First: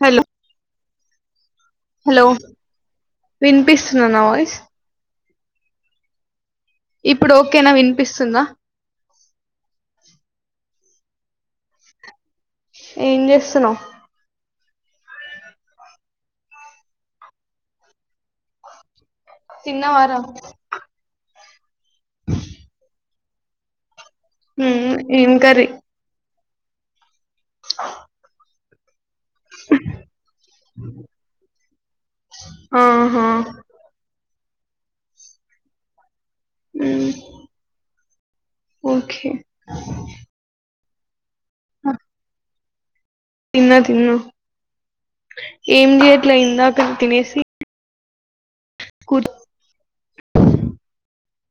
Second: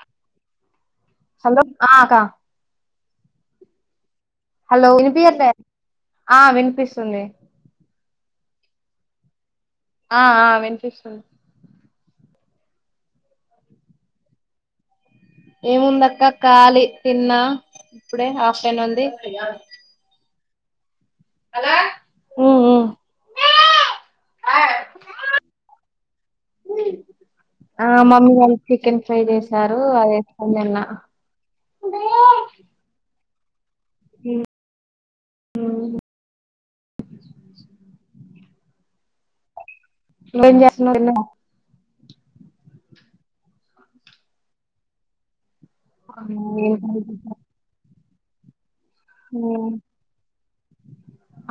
Hello hello ఆ అక్క hello విన్పిస్తుందా నా వాయిస్ హలో వినిపియట్లే ఆ వినిపిస్తుంది ఇప్పుడు ఓకేనా వినిపిస్తుంద ఆ ఆ వినిపిస్తుంది. ఏం చేస్తున్నావ్ ఏముంద అక్క కాలి తిన్నా ఇప్పుడే ఆఫ్న్ ఉంది తిన్నావా రా ఉమ్ ఉమ్ [inaudible] ఉమ్ ఉమ్ ఎంకర్రి మీ ఆ మమ్మీ వాళ్లు చికెన్ ట్రై చేశారు ఆన్లైన్లా ఆహా ఒకే నువ్వేం చేస్తునావ్ డిలేనా ఆ తిన్నా తిన్న ఏం చెయ్యట్లే ఇందాకే తినేసి కూర్ ఓ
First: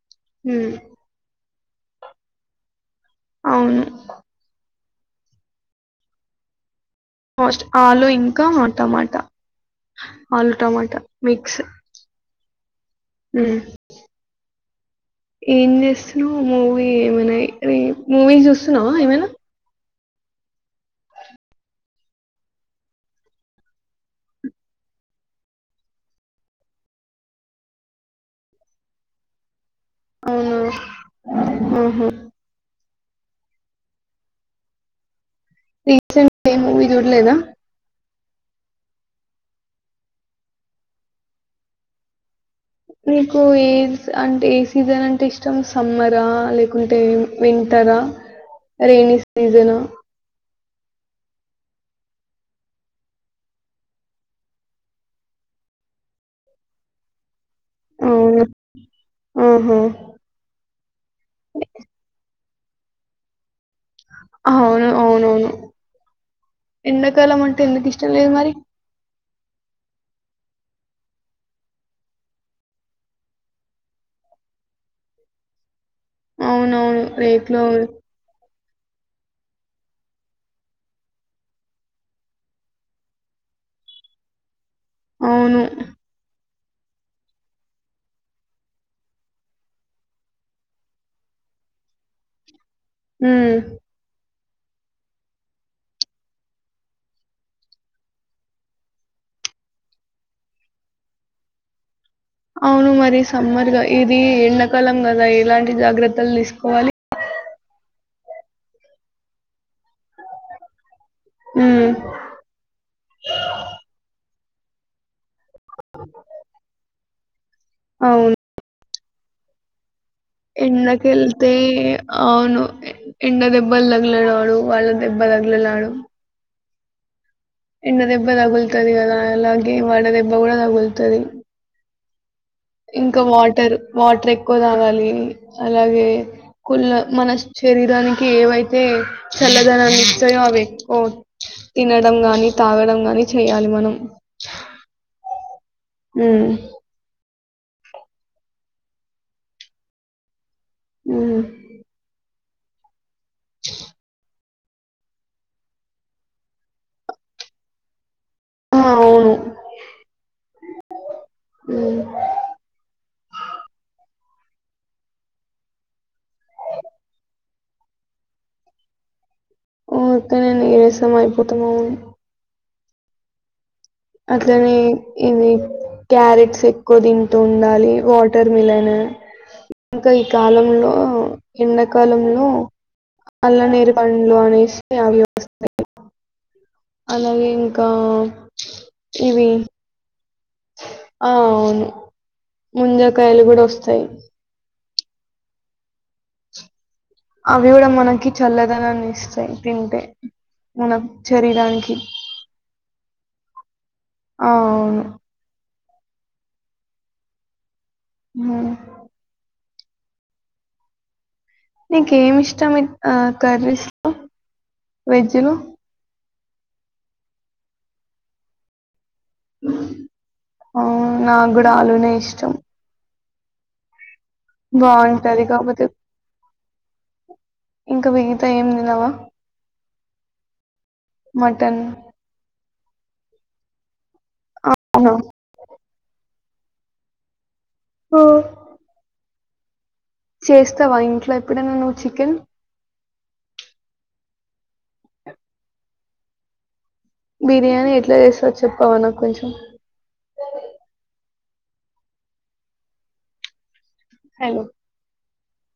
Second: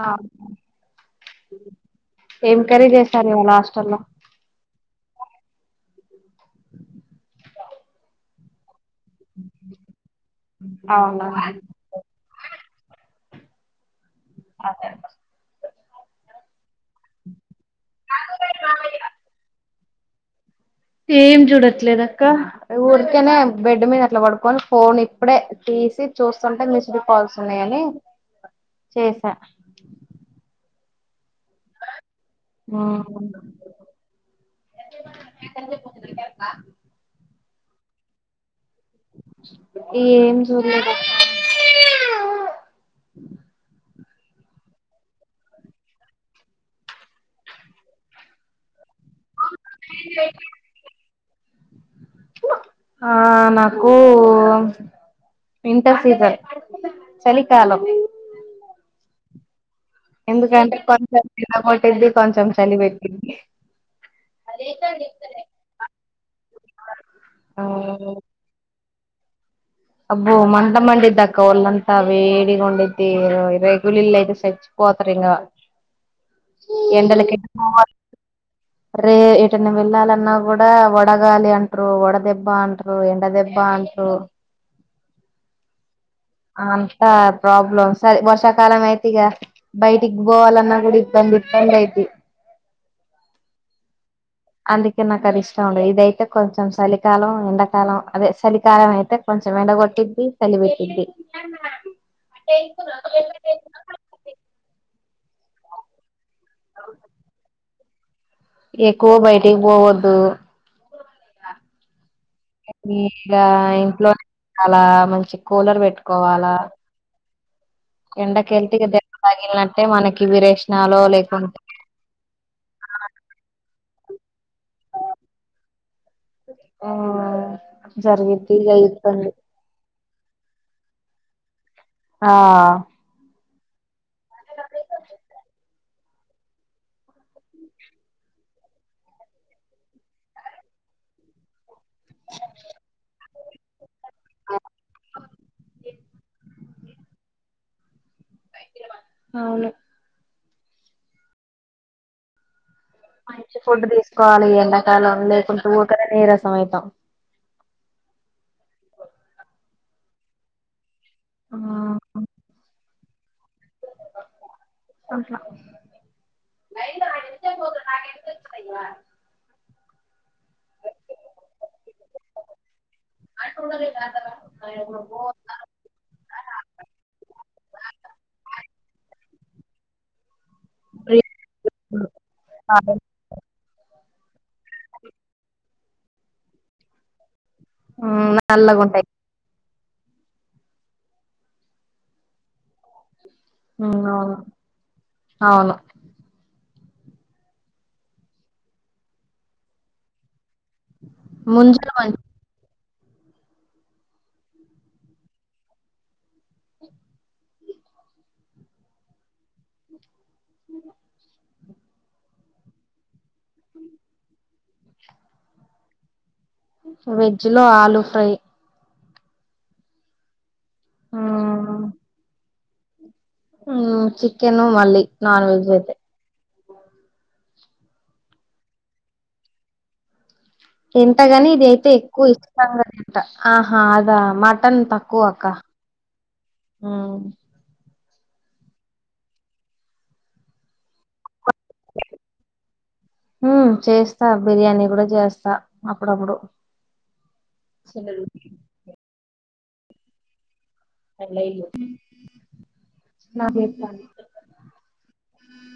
ఆ ఉమ్ ఏం కర్రి చేసి కర్రి అవును హస్టల్ లో మోస్ట్ ఆలు ఇంకా టమాటా ఆలు టమాటా అవునా మిక్స్ ఉమ్మ్ అదే ఇంకా ఏం చేస్తున్నా మూవీ ఏమైనా మూవీ చూస్తున్నావా ఏమైనా ఏం చూడట్లేదు అక్కా ఊరికేనే బెడ్ మీద అట్లా పడుకని ఫోన్ ఇప్పుడే తీసి చూస్తుంటే మిసిడ్ కాల్స్ ఉన్నాయని చేసా అవునా ఆహా ఆ రీసెంట్ ఏ మూవీ జుడలేదా ఏం చూలేదు మీకు ఏ అంటే ఏ సీజన్ అంటే ఇష్టం సమ్మరా లేకుంటే వింటరా రేనీ సీజన్ ఆ నాకు వింటర్స్ ఇదే చలి చాల అవును ఆహా ఎందుకంటే కొంచెం చల కొట్టిద్ది కొంచెం చలి పెట్టింది అవును అవునవును ఎండాకాలం అంటే ఆ ఎందుకు ఇష్టం లేదు మరి అబ్బు మంట మండద్దక్క ఒల్ంతా వేడిగండదిది రైగులి ఇల్ యితే సచ్చపోత్రింగ అవునవును. ఎండల రేకులో రే చిన్న పిల్లాలన్నా కూడా వడగాలి అంటారు వడదెబ్బ అంటారు ఎండ దెబ్బ అంటారు అవును అంతా ప్రాబ్లమ్ సర వర్షాకాలం అయితిగ బయటికి పోవాలన్నా కూడా ఇబంది ఇబంద అఐతి హ అందుకే నాకు అది ఇష్టం ఉండదు ఇదయితే కొంచెం చలికాలం ఎండాకాలం అదే చలికాలం అయితే కొంచెం ఎండగొట్టింది చలిబెట్టింది అవును మరి సమ్మర్ లో ఇది ఎడాకాలం కదా ఎలాంటి జాగ్రత్త లు తీసుకోవాలి ఎక్కువ బయటికి పోవద్దు మ్మ్ మీకా ఇంట్లోనే అలా మంచి కూలర్ పెట్టుకోవాలా ఎండకెల్తిగద తగిలినట్టే మనకి విరేచనాలో ఎండకి వెళ్తే లేకుంటే అవును ఎండదె బ్బల్ తగల నాడు వడ దెబ్బ తగుల నాడు మ్మ్ ఎండదెబ్బ తగుల్తది కదా అలాగే వడ దె బ్బ కూడా తగుల్తది ఆ ంటర్ వాటర్ ఎక్కువ తాగాలిి అలాగే కుళ మన శరీరానికి ఏవైతే చల్లదనాన్ని ఇస్తాయో అవి ఎక్కువ తినడం గాని తాగడం గాని చేయాలి మనం మ్మ్ అవును మ్మ్ మంచి ఫుడ్ తీసుకోవాలి. ఎండాకాలం లేకుంటే ఊకనే నీరసం అయితాం ఆ అవును మ్మ్ మ్మ్ [inaudible] ఓకనేే నీరసం అయిపోతున్నావు అ అట్లనే ఇది క్యారెట్స్ ఎక్కువ తింటూ ఉండాలి వాటర్ మిలన్ ఇంక ఈ కాలంలో ఎండాకాలంలో అల్ల నీరు పండ్లు [unintelligible] [unintelligible] అలాగే ఇకా మ్మ్ నల్లగుంటాయి ఇవి ఆ అవును ముంజ కాయలు కూడా మ్మ్ వస్తాయి అవును అవును అవి కూడా మనకి చల్లదనాన్ని ఇస్తాయి తింటే మనం ముంజలు శరీరానికి మంచి అవును హ్మ్ అ నీకేమి ఇష్టం ఇ ఆ కర్రీస్లో వెజ్ లో వెజ్ లో ఆలూ ఫ్రై హ్మూ ఆ నాకు కూడా ఆలునే ఇష్టం ఆ ఛీ చికెను మళ్ళీ బాగుంటది నాన్ వెజ్ కాకపోతే అయితే ఇంకా మిగతా ఏమి తినవా తింతగాని ఇది మటన్ అయితే ఎక్కువ ఇష్టం గా ఠ ఆహా అదా మట్ మటన్ అవునా తక్కువక్క ఆ ఓ చేస్తావా ఇంట్లో ఎప్ ఎప్పుడన్నా నువ్ చికెన్ హు బిర్యానీ కూడా చేస్తా అప్పుడప్పుడు బిర్యానీ ఎట్లా చేస్తవ్ చెప్పావా నాకు కొంచెం [unintelligible] హలో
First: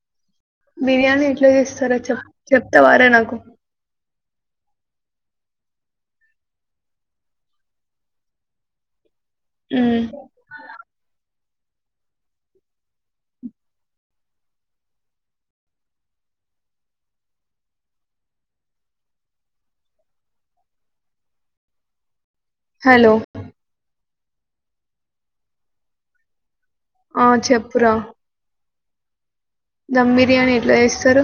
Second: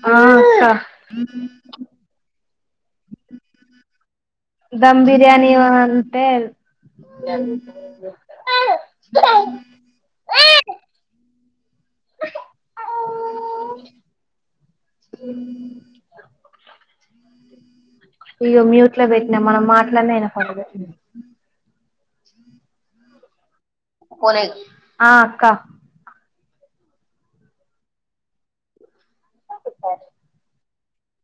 ఆ అక్క బిర్యానీ ఎట్లా చేస్తారో చెప్ చెప్తావారా నాకు ర్యాని అంతే [unintelligible] హ్మ్ ఇ మ్యూట్ లో పెట్టినా మనం మాట్లాడిన వినపడదు హలో పోలేద్ ఆ అక్క ఆ చెప్పురా దమ్ బిర్యానీ ఎట్లా చేస్ సరు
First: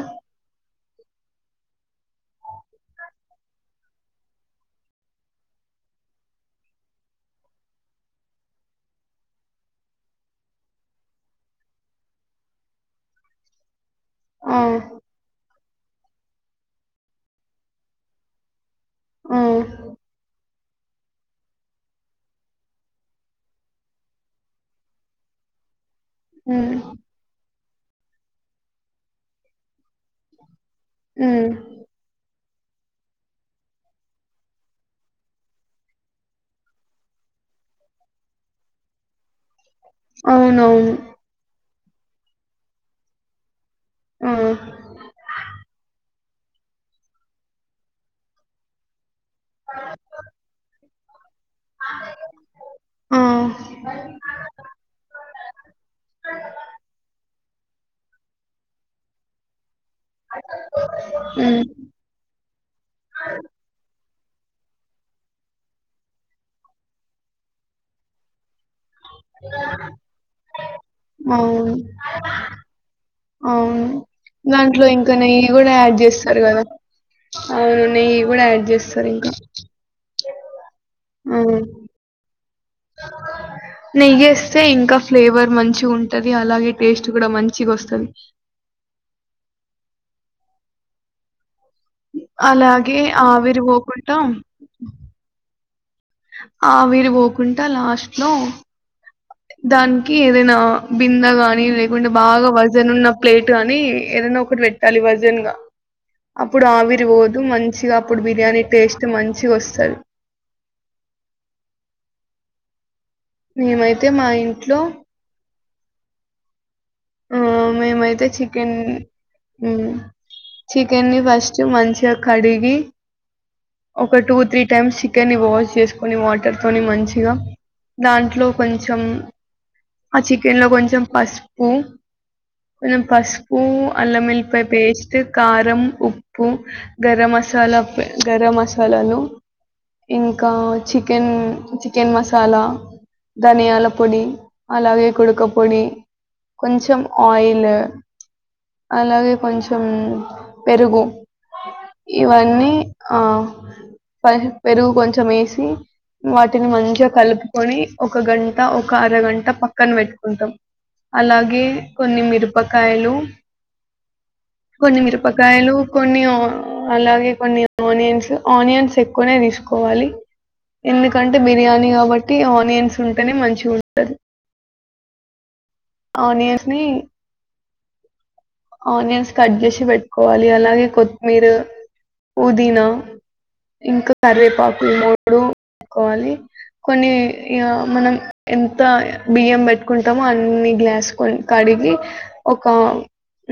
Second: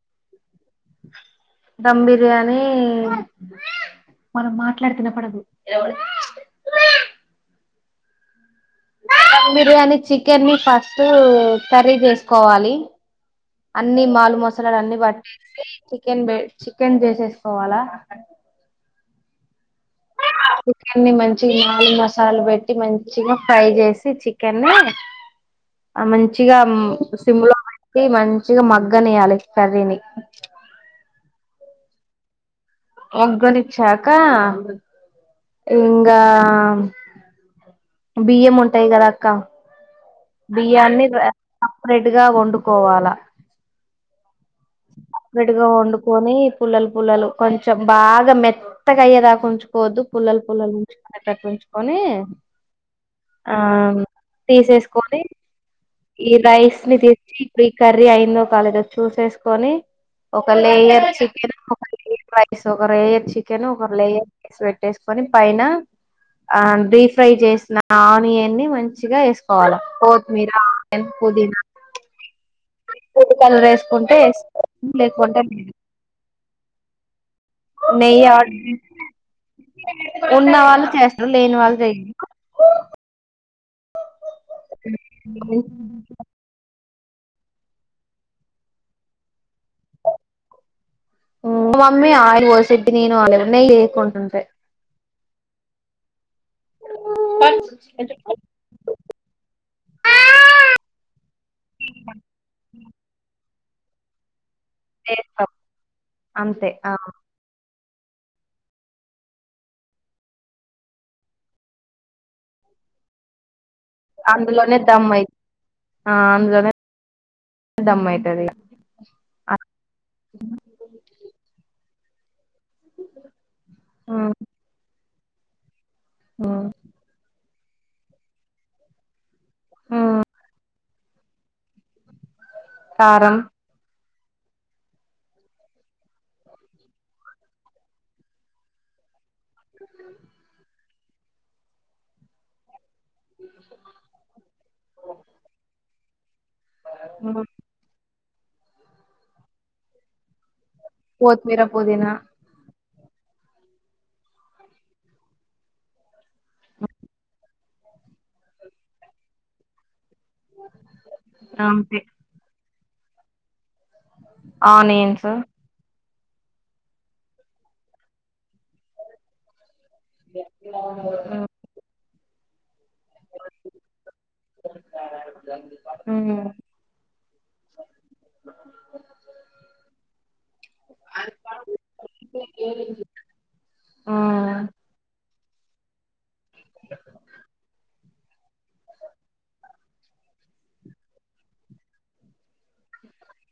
ధమ్ బిర్యానీ మనం మాట్లాడుతే వినపడదు బిర్యానీ చికెన్ ని ఫస్ట్ కర్రీ చేసుకోవాలి ఆ అన్నీ మాలు ఆ మసాలాలు అన్ని పట్టేసి చికెన్ బె చికెన్ చేసేసుకోవాలా ఆ చికెన్ని మంచి మాల్ మసాలా పెట్టి మంచిగా ఫ్రై చేసి చికెన్ని ఆ మంచిగా మ్మ్ సిమ్లో పె ఇ మంచిగా మగ్గనియ్యాలి కర్రీని ఉమ్ ఉగ్గనిచ్చాకా ఇంగా బియ్యం ఉంటాయి కదా అక్క అవునవును బియ్యాన్ని సప్రెట్ గా వండుకోవాలా ఆ సపరెట్గా వండుకొని పుల్లలు పుల్లలు కొంచెం బాగా మెత్తగా అయ్యేదాకుంచుకోవద్దు పుల్లల పుల్లలు ఉంచుకనే టట్టు ఉంచుకొని ఆ తీసేసుకొని ఈ రైస్ ని తీసి ఇప్పుడు ఈ కర్రీ అయిందో కాలేదో చూసేసు కొని ఒక లేయర్ [inaudible] మ్మ్ రైస్ ఒక రేయర్ చికెన్ ఒక లేయర్ రైస్ పెట్టేసుకొని పైన ఆ డీప్ ఫ్రై చేసిన ఆనియన్ని ని మం చిగా ఎసుకోవాల కోత్మీర పుదీనా అవును ఫుడ్ కలర్ అవును వేసుకుంటే వేసుకోవాలి, దాంట్లో ఇంకా లేకుంటే నెయ్యి కూడా లేదు యాడ్ చేస్ టరు కదా అవును నెయ్యి కూడా యాడ్ చేస్తారు ఇంకా ఉన్నావాళ్ళు చేస్తర్ ఆ లేని వాళ్ళ చయ నెయ్యి ఎస్ తే ఇంకా ఫ్లేవర్ మంచిగుంటది అలాగే టేస్ట్ కూడా మంచిగా వస్తది [unintelligible] మమ్మీ ఆయిల్ పోసి అలాగే ఆవిరి [unintelligible] లే పోకుండా కుంటుంటె ఆవీరి పోకుంటా లాస్ట్ లో దానికి ఏదైనా బింద గాని లేకుంటే బాగా వజన్ ఉన్న ప్లే ట్ గాని ఏదన్న ఒక టి పెట్టాలి వజన్ చేస్తాం గా అప్పుడు అంతే ఆ ఆవిరి పోదు మం మంచిగా అప్పుడు బిర్యానీ టేస్ట్ మంచిగా వస్తది మేమైతే మా ఇంట్లో అందులోనే దమ్ అయి ఆ అందులోనే ఆ దమ్ మేమైతే అయితది ఇగ చికెన్ ఉమ్ చికెన్ని ఫస్ట్ మంచిగా కడి గి ఒక టూ త్రీ టైమ్స్ కెన్ని వాష్ చేసు కొని వాటర్ తోని మంచిగా దాంట్లో కొంచెం ఆ మ్మ్ చికెన్ లో కొంచెం పసుపు కొంచెం కారం పసుపు అల్లంవెల్లిపాయ పేస్ట్ కారం ఉప్పు గరం మసాలా గరం మసాలాలు ఇంకా చికెన్ చికెన్ మసాలా ధనియాల పొడి లవే కొడుకపోడి ఇ కొంచం ఆయిలు అలాగే కొంచెం పెరుగు కొత్తిమీర పుదీనా ఇవన్నీ ఆ పెరుగు కొంచెం ఏసి వాటిని మంచిగా కలుపుకొని ఒక గంట ఒక అరగంట పక్కన పెట్ కుంటాం అలాగే అంతే కొన్ని మిరపక్ కాయలు ఆనియన్స్ కొన్నిమిరపకాయలు కొన్ని అలాగే కొన్ని ఆనియన్స్ ఆనియన్స్ ఎక్కువనే తీసు కోవాలి ఎందుకంటే బిర్యానీ గాబ [unintelligible] ఆనియన్స్ ఉంటేనే మంచిగ ఉంటది [inaudible] ఆనియన్సి ఆనియన్స్ కట్ జెసి పెట్టుకోవాలి ని అలాగే కొత్త మీరు పుదీనా ఇంక మ్మ్ కర్వేపాకు లు ఇప్పుడు కోవాలి కొన్ని ఇగ మనం ఎంత బియ్యం పెట్టుకుంటామో అన్ని గ్లాస్ కొ కడిగి ఒక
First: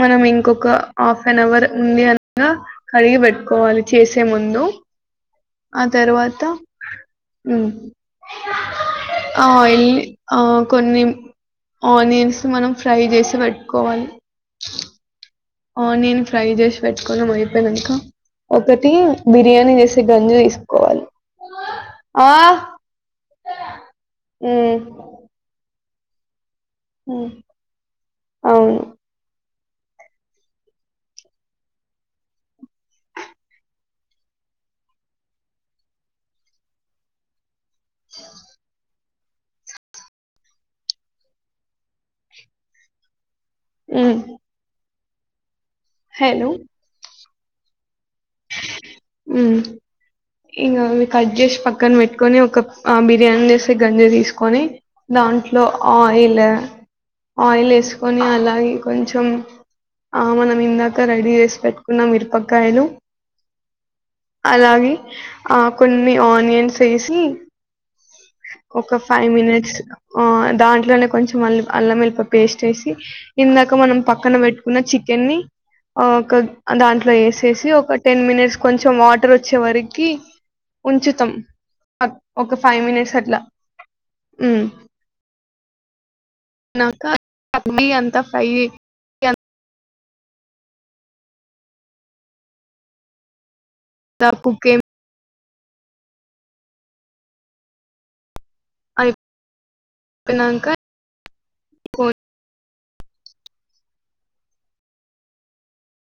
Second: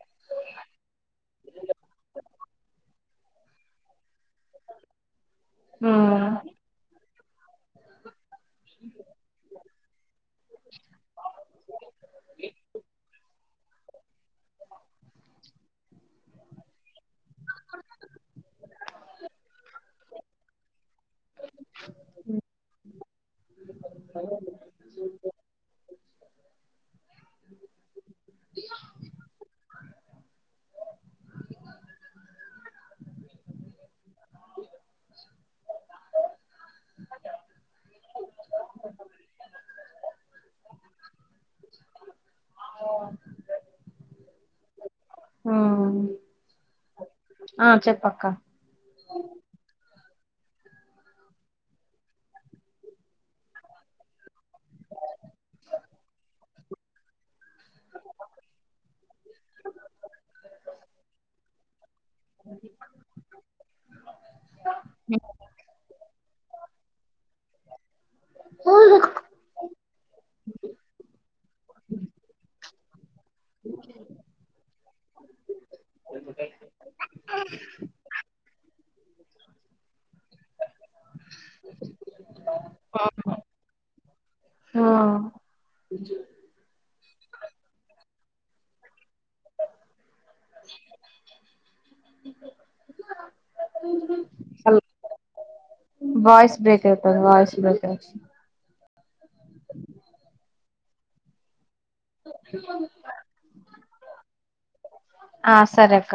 మనం ఇంకొక ఆఫ్ అన్ అవర్ ఉంది అనగా కడిగి బెట్టుకోవాలి చేసి తే ముందు ఆ ఉమ్ తర్వాత ఉ ఆయిల్ ఆ కొన్ని ఆనియన్స్ మనం ఫ్రై జేసి పెట్టుకోవాలి ఆనియన్ ఫ్రై చేసి పెట్టుకోన్నాం అయిపోయినంక ఒకటి బిర్యానీ చేసే గంజు తీసుకోవాలి ఆ హ్మ్ ఉ అవును అఓ పెట్ ఉ ఉమ్ హలో ఆ చెప్పు అక్క హ్మ్ ఇంగ అవి కట్ చేసి పక్కన పెట్టుకొని ఒక బిర్యానీ చేసే గంజు తీసుకొని దాంట్లో ఆయిల్ ఆయిల్ వేసుకొని అలాగే కొంచెం ఆ మనం ఇందాక రెడీ చేసి పెట్టు కున్నా మిరపకాయలు అలాగే ఆ కొన్ నే ఆనియన్స్ వేసి ఒక ఫైవ్ మినిట్స్ ఆ దాంట్లోనే కొంచం ఆల్ అల్లంఎల్లిపాయ్ పేస్ట్ వేసి అ ఇందాక మనం పక్కన పెట్టుకున్న చికెన్ని ఆ ఒక దాంట్లో వేసేసి ఒక మినిట్స్ కొంచెం వాటర్ వచ్చే వరకి ఉంచుతాం ఒక ఫైవ్ మినిట్స్ అట్లా ఉమ్ నాక అది అంత ఫై యాక్ ఇది గోర తపుకేం వాయిస్ బ్రేక్ అయితాంది వాయిస్ బ్రేకర్ అయ్ పెనంక ఆ సరే అక్క